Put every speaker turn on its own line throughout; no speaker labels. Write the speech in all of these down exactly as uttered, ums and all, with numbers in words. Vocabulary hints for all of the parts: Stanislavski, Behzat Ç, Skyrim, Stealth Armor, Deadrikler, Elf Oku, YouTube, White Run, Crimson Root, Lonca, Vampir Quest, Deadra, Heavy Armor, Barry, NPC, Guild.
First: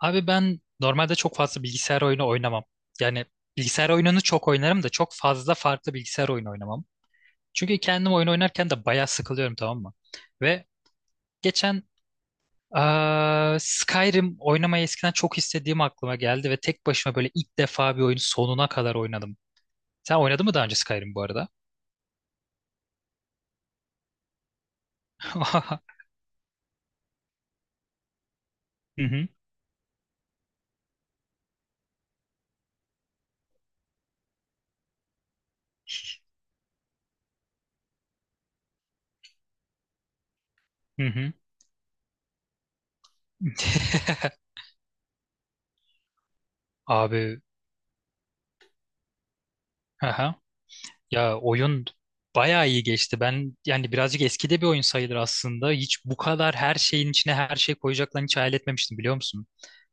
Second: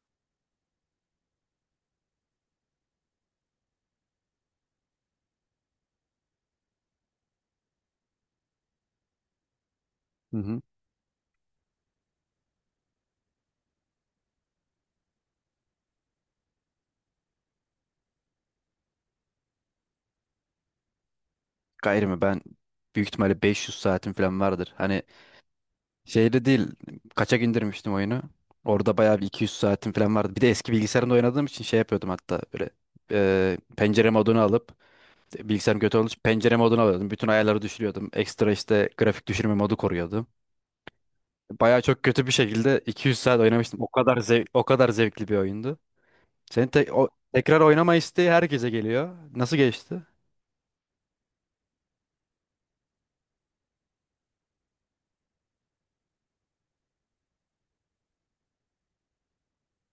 Abi ben normalde çok fazla bilgisayar oyunu oynamam. Yani bilgisayar oyununu çok oynarım da çok fazla farklı bilgisayar oyunu oynamam. Çünkü kendim oyun oynarken de bayağı sıkılıyorum, tamam mı?
Hı hı.
Ve geçen eee, Skyrim oynamayı eskiden çok istediğim aklıma geldi ve tek başıma böyle ilk defa bir oyunu sonuna kadar oynadım. Sen oynadın mı daha önce Skyrim bu arada?
Gayrı mı? Ben büyük ihtimalle beş yüz saatim falan vardır. Hani
Hı
şeyde değil. Kaçak indirmiştim oyunu. Orada bayağı bir
hı.
iki yüz saatim falan vardı. Bir de eski bilgisayarımda oynadığım için şey yapıyordum hatta böyle e, pencere modunu alıp bilgisayarım kötü olduğu için pencere modunu alıyordum. Bütün ayarları düşürüyordum. Ekstra işte grafik düşürme modu koruyordum.
Hı hı.
Bayağı çok kötü bir şekilde iki yüz saat oynamıştım. O kadar zev- o kadar zevkli bir oyundu. Senin te- o
Abi.
tekrar oynama isteği herkese geliyor. Nasıl geçti?
Ya oyun bayağı iyi geçti. Ben yani birazcık eskide bir oyun sayılır aslında. Hiç bu kadar her şeyin içine her şey koyacaklarını hiç hayal etmemiştim, biliyor musun?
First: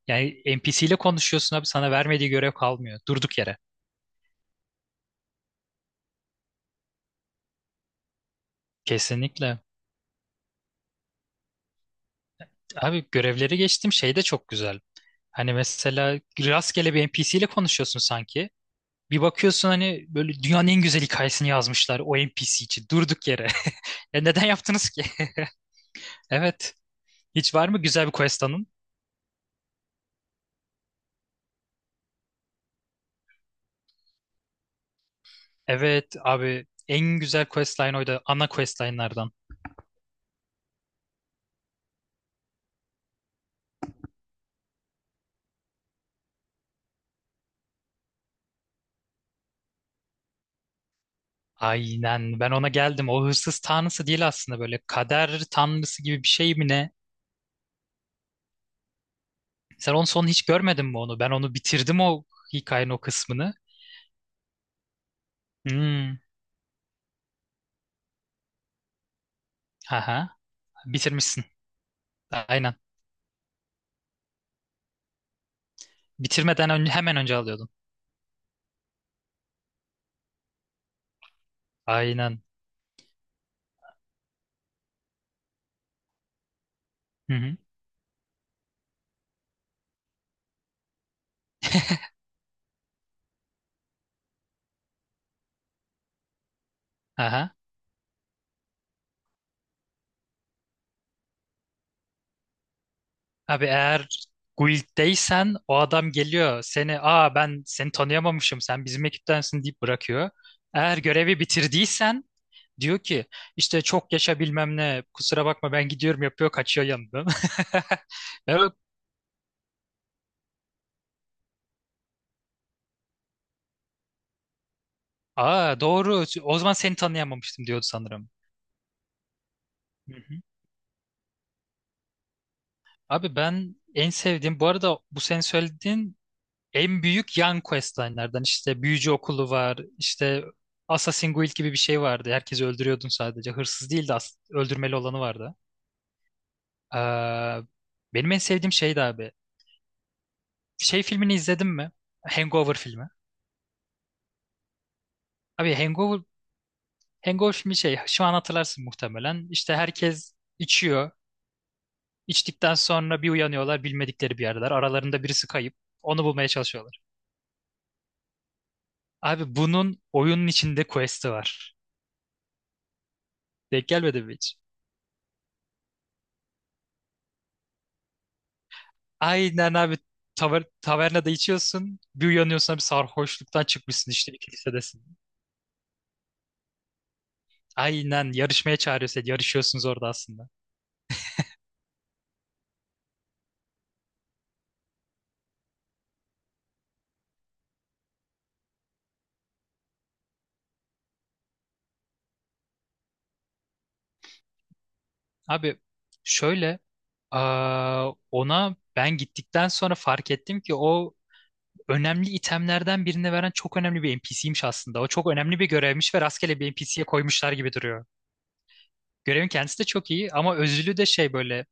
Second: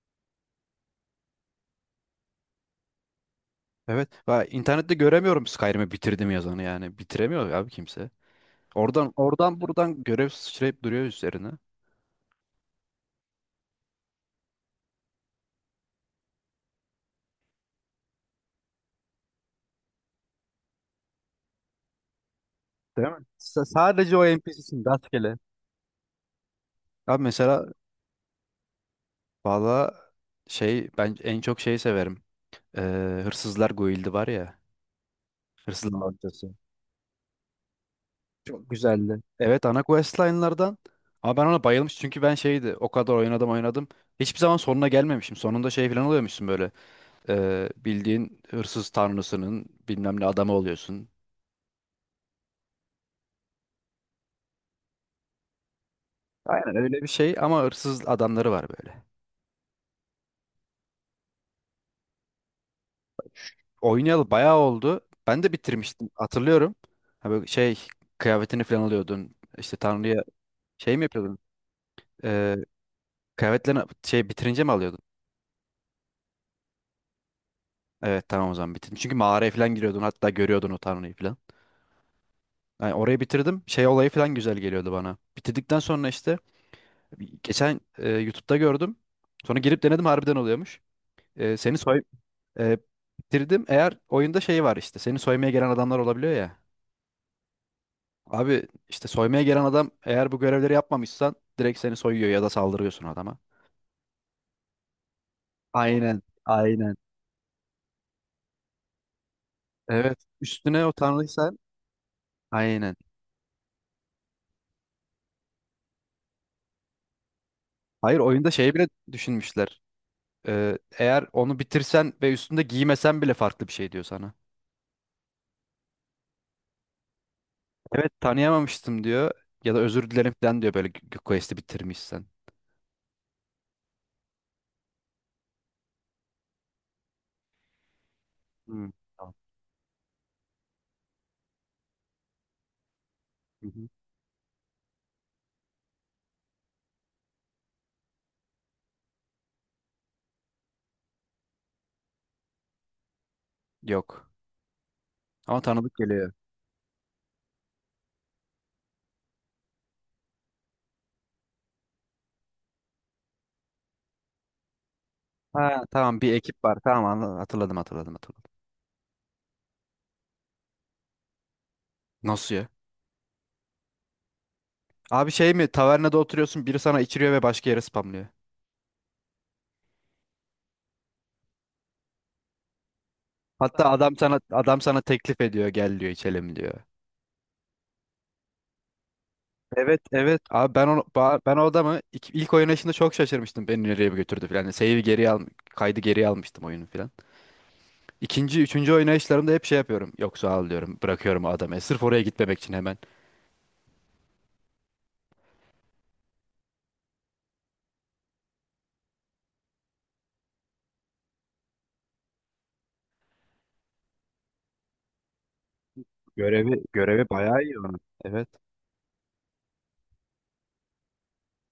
Yani N P C ile konuşuyorsun abi, sana vermediği görev kalmıyor. Durduk yere.
Evet. Ben internette göremiyorum Skyrim'i bitirdim yazanı yani. Bitiremiyor abi kimse. Oradan
Kesinlikle.
oradan buradan görev sıçrayıp duruyor üzerine.
Abi görevleri geçtim, şey de çok güzel. Hani mesela rastgele bir N P C ile konuşuyorsun sanki. Bir bakıyorsun, hani böyle dünyanın en güzel hikayesini yazmışlar o N P C için
Değil mi?
durduk yere.
S- sadece
E
o
neden
N P C'sin
yaptınız ki?
rastgele.
Evet.
Abi
Hiç
mesela
var mı güzel bir quest?
valla şey ben en çok şeyi severim. Ee, Hırsızlar Guild'i var ya. Hırsızlar
Evet
Loncası.
abi, en güzel questline oydu. Ana
Çok güzeldi.
questline'lardan.
Evet ana questline'lardan. Ama ben ona bayılmış çünkü ben şeydi o kadar oynadım oynadım. Hiçbir zaman sonuna gelmemişim. Sonunda şey falan oluyormuşsun böyle. Ee, bildiğin hırsız tanrısının bilmem ne adamı oluyorsun.
Aynen, ben ona geldim. O hırsız tanrısı değil aslında, böyle kader tanrısı gibi bir şey mi
Aynen
ne?
öyle bir şey ama hırsız adamları var böyle.
Sen onun sonunu hiç görmedin mi onu? Ben onu bitirdim, o hikayenin o kısmını.
Oynayalı bayağı oldu. Ben de bitirmiştim
Hmm.
hatırlıyorum. Ha böyle şey kıyafetini falan alıyordun. İşte Tanrı'ya
Aha.
şey mi yapıyordun?
Bitirmişsin.
Ee,
Aynen.
kıyafetlerini şey bitirince mi alıyordun?
Bitirmeden önce, hemen önce alıyordun.
Evet tamam o zaman bitirdim. Çünkü mağaraya falan giriyordun hatta görüyordun o Tanrı'yı falan.
Aynen.
Yani orayı bitirdim. Şey olayı falan güzel geliyordu bana. Bitirdikten sonra işte
Hı hı.
geçen e, YouTube'da gördüm. Sonra girip denedim harbiden oluyormuş. E, seni soy e, bitirdim. Eğer oyunda şey var işte seni soymaya gelen adamlar olabiliyor ya.
Aha.
Abi işte soymaya gelen adam eğer bu görevleri yapmamışsan direkt seni soyuyor ya da saldırıyorsun adama.
Abi eğer guilddeysen o adam
Aynen,
geliyor,
aynen.
seni, aa ben seni tanıyamamışım, sen bizim ekiptensin deyip
Evet.
bırakıyor.
Üstüne o
Eğer görevi
utanırsan
bitirdiysen
aynen.
diyor ki işte çok yaşa bilmem ne, kusura bakma ben gidiyorum yapıyor, kaçıyor yanından.
Hayır oyunda
Ben böyle,
şey bile düşünmüşler. Ee, eğer onu bitirsen ve üstünde giymesen bile farklı bir şey diyor sana.
aa doğru o zaman seni tanıyamamıştım diyordu
Evet
sanırım.
tanıyamamıştım diyor ya da özür
Hı
dilerim
hı.
falan diyor böyle g- quest'i bitirmişsen.
Abi ben en sevdiğim bu arada, bu senin söylediğin en büyük yan questline'lerden, işte
Hmm,
büyücü
tamam.
okulu var, işte Assassin's Guild gibi bir şey vardı, herkesi öldürüyordun, sadece
Hı hı.
hırsız değil de as- öldürmeli olanı vardı. Ee, benim en sevdiğim şeydi abi, şey filmini izledin mi, Hangover filmi?
Yok. Ama
Abi
tanıdık
Hangover
geliyor.
Hangover filmi, şey şu an hatırlarsın muhtemelen. İşte herkes içiyor, içtikten sonra bir uyanıyorlar, bilmedikleri bir yerdeler, aralarında birisi kayıp,
Ha tamam
onu
bir
bulmaya
ekip var.
çalışıyorlar.
Tamam anla- hatırladım hatırladım hatırladım.
Abi bunun oyunun içinde quest'i var,
Nasıl ya?
denk gelmedi mi hiç?
Abi şey mi tavernada oturuyorsun biri sana içiriyor ve başka yere spamlıyor.
Aynen abi, taver tavernada içiyorsun. Bir uyanıyorsun abi, sarhoşluktan
Hatta
çıkmışsın,
adam
işte bir
sana adam sana
kilisedesin.
teklif ediyor gel diyor içelim diyor.
Aynen, yarışmaya çağırıyor seni. Yarışıyorsunuz
Evet
orada
evet.
aslında.
Abi ben onu ba- ben o adamı ilk, ilk oynayışında çok şaşırmıştım. Beni nereye bir götürdü falan. Save'i geri al kaydı geri almıştım oyunu falan. İkinci, üçüncü oynayışlarımda hep şey yapıyorum. Yok sağ ol diyorum. Bırakıyorum o adamı. Sırf oraya gitmemek için hemen.
Abi şöyle, aa, ona ben gittikten sonra fark ettim ki o önemli itemlerden birini veren çok önemli bir N P C'ymiş aslında. O çok önemli bir görevmiş ve rastgele bir
Görevi
N P C'ye
görevi
koymuşlar
bayağı
gibi
iyi onun.
duruyor.
Evet.
Görevin kendisi de çok iyi, ama özülü de şey, böyle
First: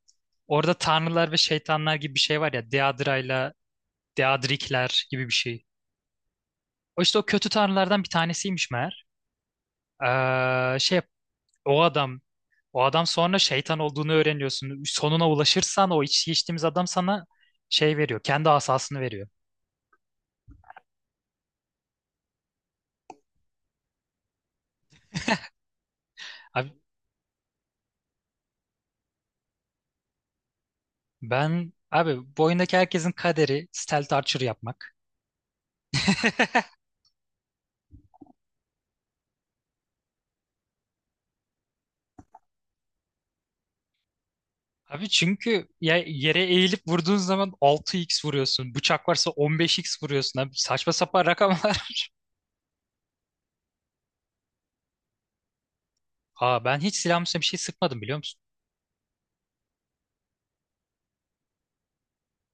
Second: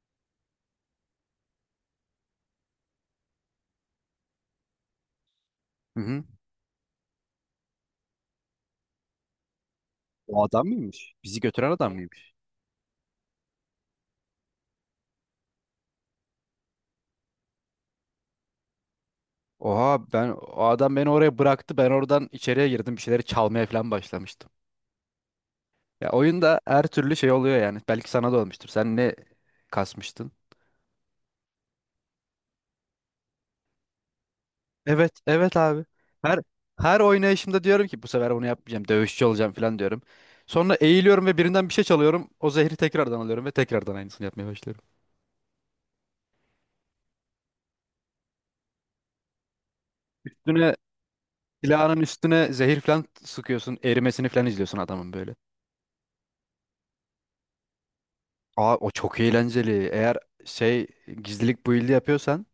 orada tanrılar ve şeytanlar gibi bir şey var ya, Deadra'yla Deadrikler gibi bir şey.
Hı hı.
O işte o kötü tanrılardan bir tanesiymiş meğer.
O adam
Ee, şey
mıymış? Bizi götüren
o
adam
adam
mıymış?
o adam sonra şeytan olduğunu öğreniyorsun. Sonuna ulaşırsan o iç geçtiğimiz adam sana şey veriyor. Kendi asasını veriyor.
Oha, ben o adam beni oraya bıraktı. Ben oradan içeriye girdim. Bir şeyleri çalmaya falan başlamıştım. Ya oyunda
Abi
her türlü şey oluyor yani. Belki sana da olmuştur. Sen ne kasmıştın?
ben abi bu oyundaki herkesin kaderi stealth archer yapmak.
Evet, evet abi. Her her oynayışımda diyorum ki bu sefer bunu yapmayacağım. Dövüşçü olacağım falan diyorum. Sonra eğiliyorum ve birinden bir şey çalıyorum. O zehri tekrardan alıyorum ve tekrardan aynısını yapmaya başlıyorum.
Abi çünkü ya yere eğilip vurduğun zaman altı x vuruyorsun. Bıçak varsa on beş x vuruyorsun. Abi
Üstüne
saçma sapan rakamlar.
silahının üstüne zehir falan sıkıyorsun. Erimesini falan izliyorsun adamın böyle.
Aa ben hiç silahımın üstüne bir şey sıkmadım, biliyor musun?
Aa, o çok eğlenceli. Eğer şey gizlilik build'i yapıyorsan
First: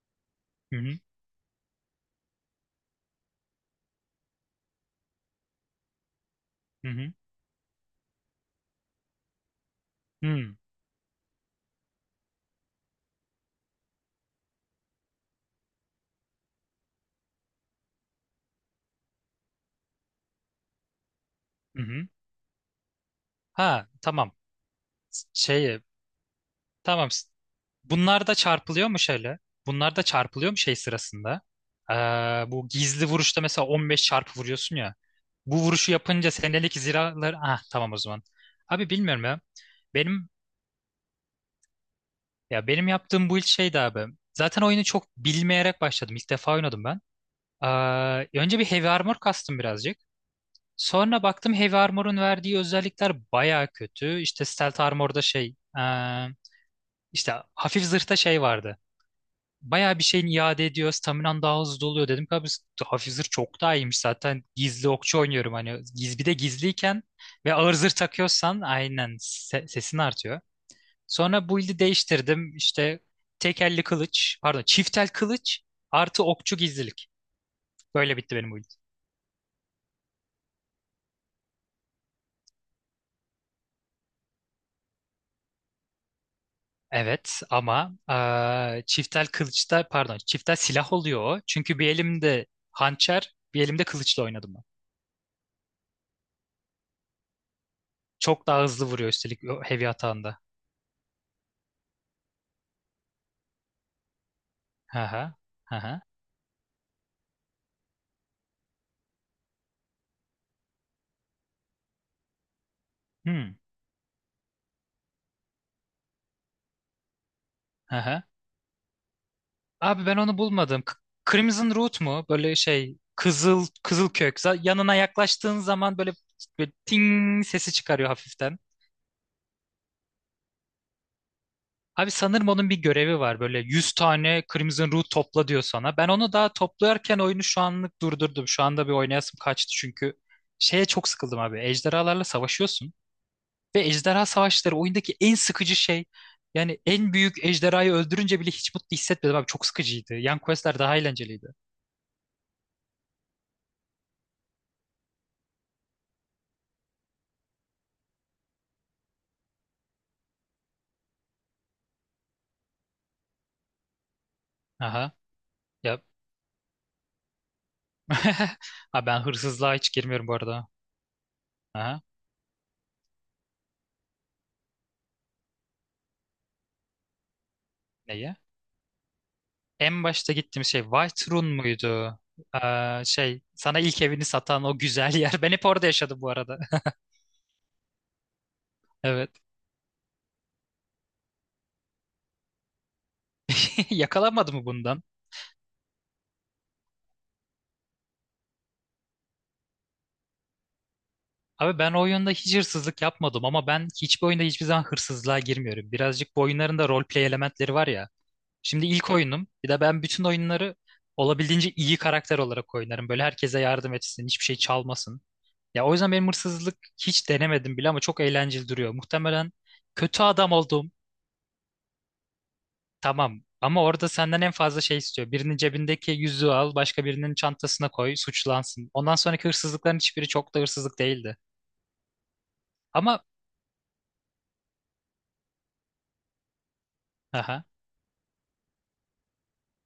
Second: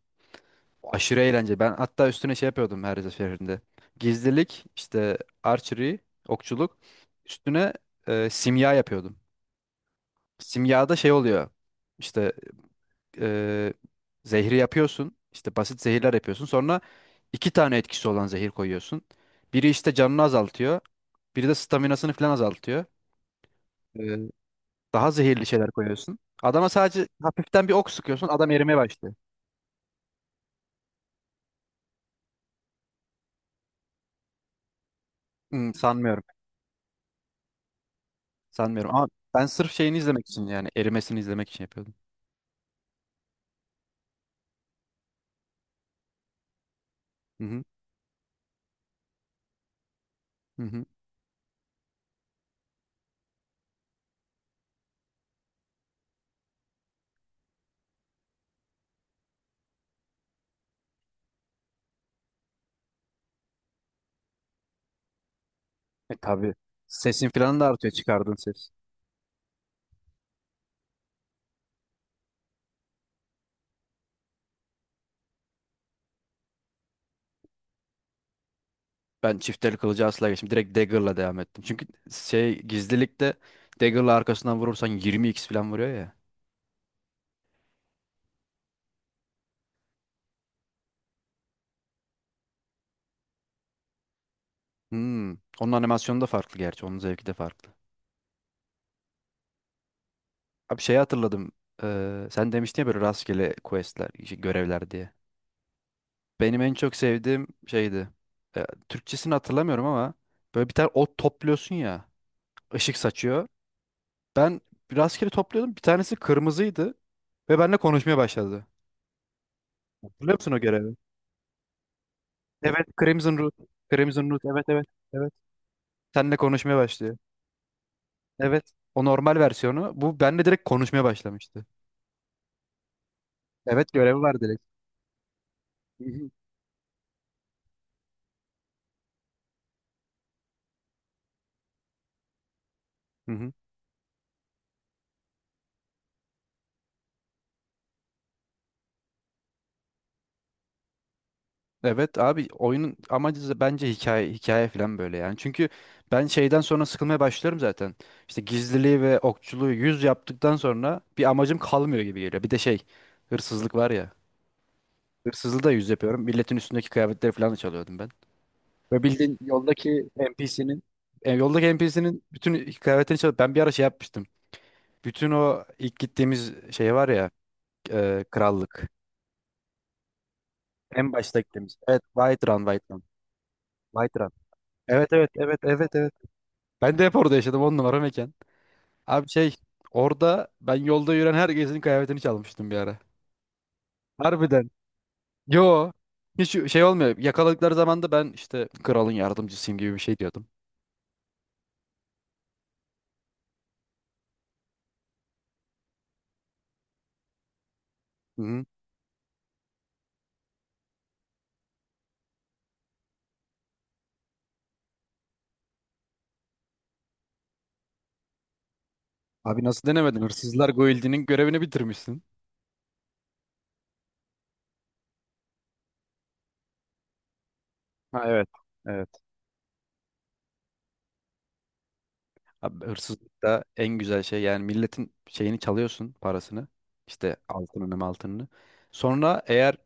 Hı hı,
aşırı eğlence. Ben hatta üstüne şey yapıyordum her seferinde. Gizlilik, işte archery, okçuluk.
hı hı,
Üstüne e, simya yapıyordum.
hı
Simyada şey oluyor. İşte e, zehri yapıyorsun. İşte basit zehirler yapıyorsun. Sonra iki tane etkisi olan zehir koyuyorsun. Biri işte canını azaltıyor. Biri de
hı. Hı.
staminasını falan azaltıyor.
Ha
Ee,
tamam.
daha zehirli şeyler
Şey
koyuyorsun. Adama sadece
Tamam.
hafiften bir ok
Bunlar
sıkıyorsun.
da
Adam erimeye
çarpılıyor mu
başlıyor.
şöyle? Bunlar da çarpılıyor mu şey sırasında? Ee, bu gizli vuruşta mesela on beş çarpı vuruyorsun ya. Bu
Hmm,
vuruşu
sanmıyorum.
yapınca senelik ziralar... Ah tamam o zaman. Abi
Sanmıyorum ama
bilmiyorum ya.
ben sırf şeyini izlemek
Benim
için yani erimesini izlemek için yapıyordum.
ya benim yaptığım bu ilk şeydi abi. Zaten oyunu çok bilmeyerek başladım. İlk defa oynadım ben.
Hı hı.
Ee, önce bir Heavy Armor kastım birazcık.
Hı hı.
Sonra baktım Heavy Armor'un verdiği özellikler baya kötü. İşte Stealth Armor'da şey... ee, işte hafif zırhta şey vardı. Bayağı bir şeyin iade ediyor. Staminan daha hızlı doluyor, dedim ki abi hafif zırh çok daha iyiymiş, zaten gizli okçu oynuyorum hani,
E
giz, bir de
tabii.
gizliyken
Sesin
ve
falan da
ağır zırh
artıyor çıkardığın
takıyorsan
ses.
aynen se- sesin artıyor. Sonra build'i değiştirdim, işte tek elli kılıç, pardon çift el kılıç artı okçu gizlilik. Böyle bitti benim build.
Ben çifteli kılıcı asla geçtim. Direkt dagger'la devam ettim. Çünkü şey gizlilikte dagger'la arkasından vurursan yirmi x falan vuruyor ya.
Evet ama eee çiftel kılıçta, pardon çiftel silah oluyor o. Çünkü bir elimde hançer, bir elimde kılıçla oynadım ben.
Hmm. Onun animasyonu da farklı gerçi. Onun zevki de farklı.
Çok daha hızlı vuruyor üstelik o heavy atağında.
Abi şeyi hatırladım. Ee, sen demiştin ya böyle rastgele questler, işte görevler
Hı
diye.
hı. Hı hı.
Benim en çok sevdiğim şeydi. Ee, Türkçesini hatırlamıyorum ama böyle bir tane ot topluyorsun ya. Işık saçıyor.
Hmm.
Ben rastgele topluyordum. Bir tanesi kırmızıydı ve benimle konuşmaya
Aha.
başladı.
Abi ben
Hatırlıyor
onu
musun o
bulmadım. K-
görevi?
Crimson Root mu? Böyle
Evet,
şey
Crimson Root.
kızıl kızıl
Crimson
kök.
Root.
Za-
Evet, evet.
Yanına
Evet.
yaklaştığın zaman böyle,
Seninle
böyle
konuşmaya başlıyor.
ting sesi çıkarıyor hafiften.
Evet. O normal versiyonu. Bu benimle direkt konuşmaya başlamıştı.
Abi sanırım onun bir görevi var. Böyle
Evet,
yüz
görevi var
tane
direkt.
Crimson Root topla diyor sana.
Hı
Ben
hı.
onu daha toplarken oyunu şu anlık durdurdum. Şu anda bir oynayasım kaçtı çünkü şeye çok sıkıldım abi. Ejderhalarla savaşıyorsun
Hı hı.
ve ejderha savaşları oyundaki en sıkıcı şey. Yani en büyük ejderhayı öldürünce bile hiç mutlu hissetmedim abi. Çok sıkıcıydı. Yan questler daha eğlenceliydi.
Evet abi oyunun amacı da bence hikaye hikaye falan böyle yani. Çünkü ben şeyden sonra sıkılmaya başlıyorum zaten. İşte gizliliği ve okçuluğu yüz yaptıktan sonra bir amacım kalmıyor gibi geliyor. Bir de şey hırsızlık var ya.
Aha.
Hırsızlığı da yüz
Ya,
yapıyorum. Milletin üstündeki kıyafetleri falan da çalıyordum ben. Ve
ha ben
bildiğin
hırsızlığa hiç
yoldaki
girmiyorum bu arada.
NPC'nin e, yoldaki
Aha,
N P C'nin bütün kıyafetlerini çalıp ben bir ara şey yapmıştım. Bütün o ilk gittiğimiz şey var ya e,
neye?
krallık.
En başta gittiğim şey
En
White
başta
Run
gittiğimiz. Evet,
muydu?
White Run White Run.
Ee, şey sana ilk
White
evini
Run.
satan o
Evet
güzel
evet
yer. Ben
evet
hep orada
evet evet.
yaşadım bu arada.
Ben de hep orada yaşadım, on numara mekan. Abi
Evet.
şey orada ben yolda yürüyen herkesin kıyafetini çalmıştım bir ara.
Yakalanmadı mı
Harbiden.
bundan?
Yo. Hiç şey olmuyor. Yakaladıkları zaman da ben işte kralın yardımcısıyım gibi bir şey diyordum.
Abi ben o oyunda hiç hırsızlık yapmadım, ama ben hiçbir oyunda hiçbir zaman hırsızlığa girmiyorum. Birazcık bu oyunların da roleplay elementleri var ya.
Hı.
Şimdi ilk oyunum. Bir de ben bütün oyunları olabildiğince iyi karakter olarak oynarım. Böyle herkese yardım etsin, hiçbir şey çalmasın. Ya o yüzden benim hırsızlık, hiç denemedim bile ama çok eğlenceli duruyor. Muhtemelen
Abi nasıl denemedin?
kötü adam
Hırsızlar
oldum.
Guildi'nin görevini bitirmişsin.
Tamam. Ama orada senden en fazla şey istiyor. Birinin cebindeki yüzüğü al, başka birinin çantasına koy,
Ha, evet.
suçlansın. Ondan
Evet.
sonraki hırsızlıkların hiçbiri çok da hırsızlık değildi.
Abi
Ama
hırsızlık en güzel şey yani, milletin şeyini çalıyorsun, parasını. İşte
aha.
altınını altınını. Sonra eğer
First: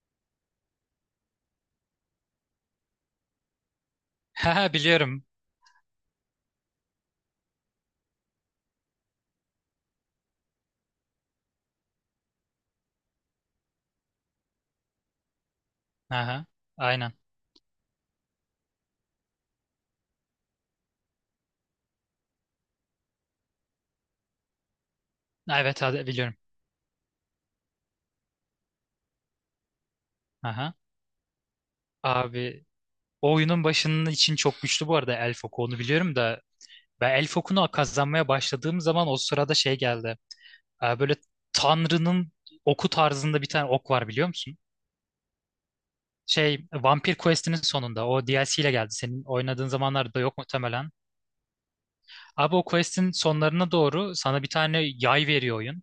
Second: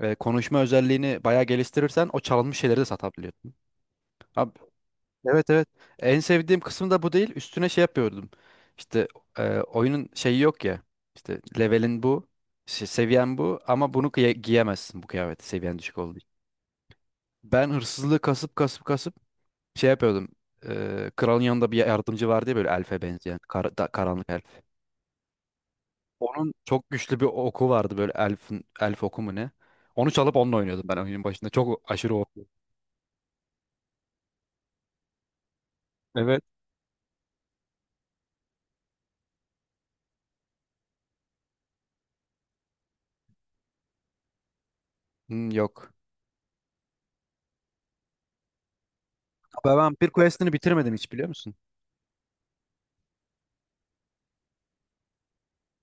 e, konuşma özelliğini bayağı geliştirirsen o çalınmış şeyleri de satabiliyorsun. Abi,
Haha biliyorum.
evet evet. En sevdiğim kısım da bu değil. Üstüne şey yapıyordum. İşte e, oyunun şeyi yok ya. İşte levelin bu. şey- seviyen bu ama bunu giye- giyemezsin bu kıyafeti seviyen düşük olduğu için.
Aha. Aynen.
Ben hırsızlığı kasıp kasıp kasıp şey yapıyordum. Eee kralın yanında bir yardımcı vardı ya böyle elfe benzeyen. kar- da- karanlık elf.
Evet hadi biliyorum.
Onun çok güçlü bir oku vardı böyle elfin, elf oku mu ne? Onu çalıp onunla
Aha.
oynuyordum ben oyunun başında. Çok aşırı O P.
Abi o oyunun başının için çok güçlü bu arada Elf Oku, onu biliyorum da
Evet.
ben Elf Oku'nu kazanmaya başladığım zaman o sırada şey geldi. Ee, böyle Tanrı'nın oku tarzında bir tane ok var, biliyor musun?
Hmm, yok.
Şey Vampir Quest'inin sonunda o D L C ile geldi. Senin oynadığın
Ben Vampir
zamanlarda yok
Quest'ini
muhtemelen.
bitirmedim hiç biliyor musun?
Abi o quest'in sonlarına doğru sana bir tane yay veriyor oyun.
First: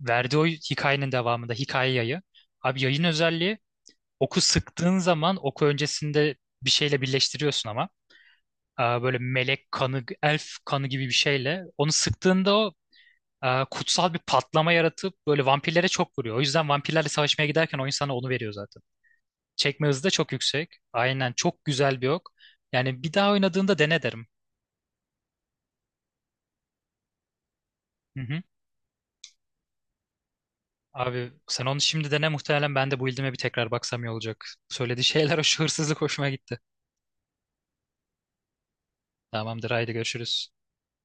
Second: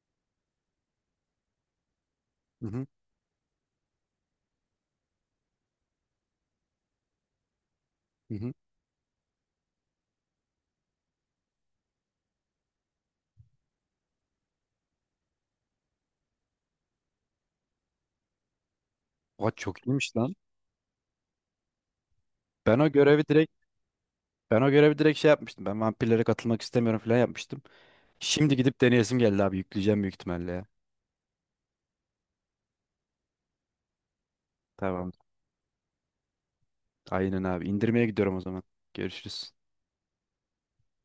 Verdiği o hikayenin devamında hikaye yayı.
Hı
Abi
hı.
yayın özelliği, oku sıktığın zaman oku öncesinde bir şeyle birleştiriyorsun ama.
Hı hı.
Ee, Böyle melek kanı, elf kanı gibi bir şeyle. Onu sıktığında o e, kutsal bir patlama yaratıp böyle vampirlere çok vuruyor. O yüzden vampirlerle savaşmaya giderken oyun sana onu veriyor zaten.
Oha,
Çekme
çok
hızı da
iyiymiş
çok
lan.
yüksek. Aynen çok güzel bir ok.
Ben o
Yani bir
görevi
daha
direkt
oynadığında dene derim.
ben o görevi direkt şey yapmıştım. Ben vampirlere katılmak istemiyorum falan yapmıştım.
Hı hı.
Şimdi gidip deneyesim geldi abi. Yükleyeceğim büyük ihtimalle ya.
Abi sen onu şimdi dene, muhtemelen ben de bu build'ime bir tekrar baksam iyi olacak. Söylediği
Tamam.
şeyler, o şu hırsızlık hoşuma gitti.
Aynen abi. İndirmeye gidiyorum o zaman. Görüşürüz.
Tamamdır, haydi görüşürüz.